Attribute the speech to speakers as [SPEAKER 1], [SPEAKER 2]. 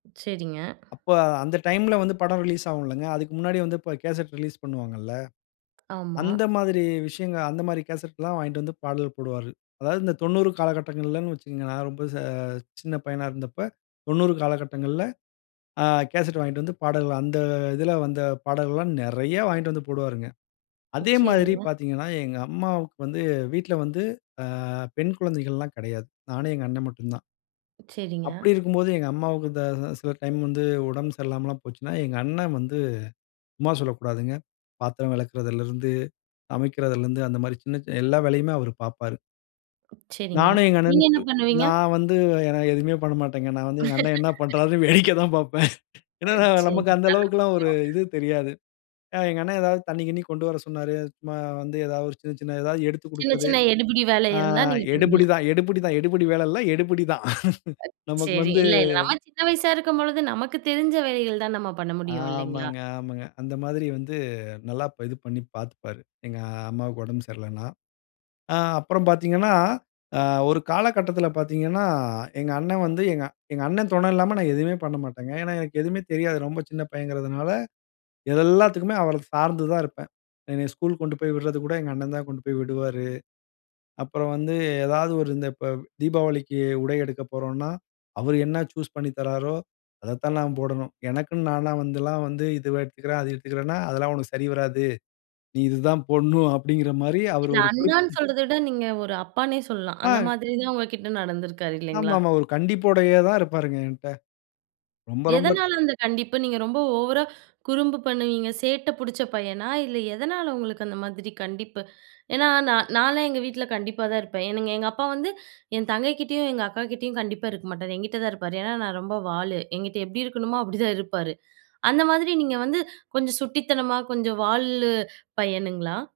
[SPEAKER 1] சரிங்க.
[SPEAKER 2] அப்ப, அந்த டைம்ல வந்து படம் ரிலீஸ் ஆகுல்லங்க. அதுக்கு முன்னாடியே அப்ப வந்து கேசெட் ரிலீஸ் பண்ணுவாங்கள்ள.
[SPEAKER 1] ஆமா.
[SPEAKER 2] அந்த மாதிரி விஷயங்க, அந்த மாதிரி கேசெட்லா வாங்கிட்டு வந்து பாடல் போடுவாரு. அதாவது இந்த 90 காலகட்டங்கள்ளனு வச்சுக்கங்க. நா ரொம்ப ச சின்ன பையனா இருந்தப்ப, 90 காலகட்டங்கள்ள ஆ கேசெட் வாங்கிட்டு வந்து பாடல். அந்த இதில வந்த பாடல்லா நெறையா வாங்கிட்டு வந்து போடுவாருங்க. அதே மாதிரி
[SPEAKER 1] சரிங்க.
[SPEAKER 2] பார்த்தீங்கனா, எங்க அம்மாவுக்கு வந்து வீட்ல வந்து, ஆ பெண் குழந்தைகள்லாம் கெடையாது. நானும், எங்க அண்ணே மட்டுந்தான்.
[SPEAKER 1] சரிங்க.
[SPEAKER 2] அப்டி இருக்கும்போது, எங்க அம்மாவுக்கு இந்த த சில டைம் வந்து உடம்பு சரியில்லாமலாம் போச்சுனா, எங்க அண்ணே வந்து, சும்மா சொல்லக்கூடாதுங்க. பாத்திரம் வெளக்கறதுலருந்து, சமைக்கிறதுலருந்து அந்த மாதிரி சின்ன, சின்ன எல்லா வேலையுமே அவரு பாப்பாரு.
[SPEAKER 1] சரிங்க.
[SPEAKER 2] நானு எங்க
[SPEAKER 1] நீங்க என்ன
[SPEAKER 2] அண்ணனுக்கு,
[SPEAKER 1] பண்ணுவீங்க?
[SPEAKER 2] நான் வந்து என்ன, எதுமே பண்ண மாட்டேங்க. நான் வந்து எங்க அண்ணே என்ன பண்றாருனு வேடிக்க தான் பாப்பேன்.
[SPEAKER 1] அ
[SPEAKER 2] ஏன்னா
[SPEAKER 1] சரி
[SPEAKER 2] நமக்கு அந்த அளவுக்கெல்லாம் ஒரு
[SPEAKER 1] [unintelligible]
[SPEAKER 2] இது தெரியாது. அ எங்க அண்ணே ஏதாவது தண்ணீ, கிண்ணீ கொண்டு வர சொன்னாரு. அது சும்மா வந்து ஏதாவது ஒரு சின்ன சின்ன எதாவது எடுத்துக்
[SPEAKER 1] சின்ன
[SPEAKER 2] குடுக்கிறது.
[SPEAKER 1] சின்ன எடுபிடி வேல
[SPEAKER 2] ஆ
[SPEAKER 1] இருந்தா, நீங்க பண்ணுவீங்களா?
[SPEAKER 2] எடுபுடி தா, எடுபுடி தா, எடுபுடி வேல இல்ல, எடுபிடி தா.
[SPEAKER 1] அ
[SPEAKER 2] நமக்கு
[SPEAKER 1] சரி.
[SPEAKER 2] வந்து
[SPEAKER 1] இல்ல இல்ல. நா சின்ன வயசா இருக்கும்பொழுது, நமக்கு தெரிஞ்ச வேலைகள் தான், நம்ம பண்ண முடியும், இல்லைங்களா?
[SPEAKER 2] ஆமங்க, ஆமங்க. அந்த மாதிரி வந்து, நல்லா ப் இது பண்ணி பாத்துப்பாரு, எங்க அம்மாவுக்கு ஒடம்பு சரியில்லனா. ஆ அப்புறம் பாத்தீங்கனா, ஆ ஒரு காலகட்டத்துல பாத்தீங்கனா, எங்க அண்ணே வந்து, எங்க எங்க அண்ணே துணை இல்லாம, நான் எதுவுமே பண்ணமாட்டேங்க. ஏன்னா எனக்கு எதுவுமே தெரியாது. ரொம்ப சின்ன பையங்கிறதுனால, இதெல்லாத்துக்குமே அவர சார்ந்து தான் இருப்பேன். என்னைய ஸ்கூல் கொண்டு போய் விட்றது கூட, எங்க அண்ணன் தான் கொண்டு போய் விடுவாரு. அப்புறம் வந்து ஏதாவது ஒரு இந்த இப்ப தீபாவளிக்கு உடை எடுக்க போறோன்னா, அவர் என்ன சூஸ் பண்ணி தர்றாரோ, அத தான் நான் போடனும். எனக்குன்னு நானா வந்தெல்லாம், வந்து இதுவே எடுத்துக்கிறேன், அது எடுத்துக்கிறேன்னா, "அதெல்லா உனக்கு சரி வராது. நீ இது தான் போடனும்", அப்டிங்கிற மாரி அவர்
[SPEAKER 1] இல்ல.
[SPEAKER 2] ஒரு குறிப்பு
[SPEAKER 1] அண்ணான்னு
[SPEAKER 2] ம்
[SPEAKER 1] சொல்றத விட, நீங்க ஒரு அப்பான்னே சொல்லலாம், அந்த
[SPEAKER 2] அ.
[SPEAKER 1] மாதிரிதா உங்க கிட்ட நடந்துருக்காரு, இல்லைங்களா?
[SPEAKER 2] ஆமாமா, ஒரு கண்டிப்போடையே தான் இருப்பாருங்க ஏன்ட்ட. ரொம்ப, ரொம்ப
[SPEAKER 1] எதனால அந்த கண்டிப்பு? நீங்க ரொம்ப ஓவரா குறும்பு பண்ணுவீங்க, சேட்ட புடிச்ச பையனா? இல்ல, எதனால உங்களுக்கு அந்த மாதிரி கண்டிப்பு? ஏன்னா நா நானே எங்க வீட்ல கண்டிப்பா தா இருப்பேன். எனக்கு எங்க அப்பா வந்து என் தங்கை கிட்டேயும், எங்க அக்காகிட்டேயும் கண்டிப்பா இருக்க மாட்டாரு. எங்கிட்டதான் இருப்பாரு. ஏனா நா ரொம்ப வாலு. ஏங்கிட்ட எப்டி இருக்கணுமோ, அப்பிடித்தான் இருப்பாரு. அந்த மாரி நீங்க வந்து கொஞ்ச சுட்டித்தனமா, கொஞ்சம் வால்லு பையனுங்களா?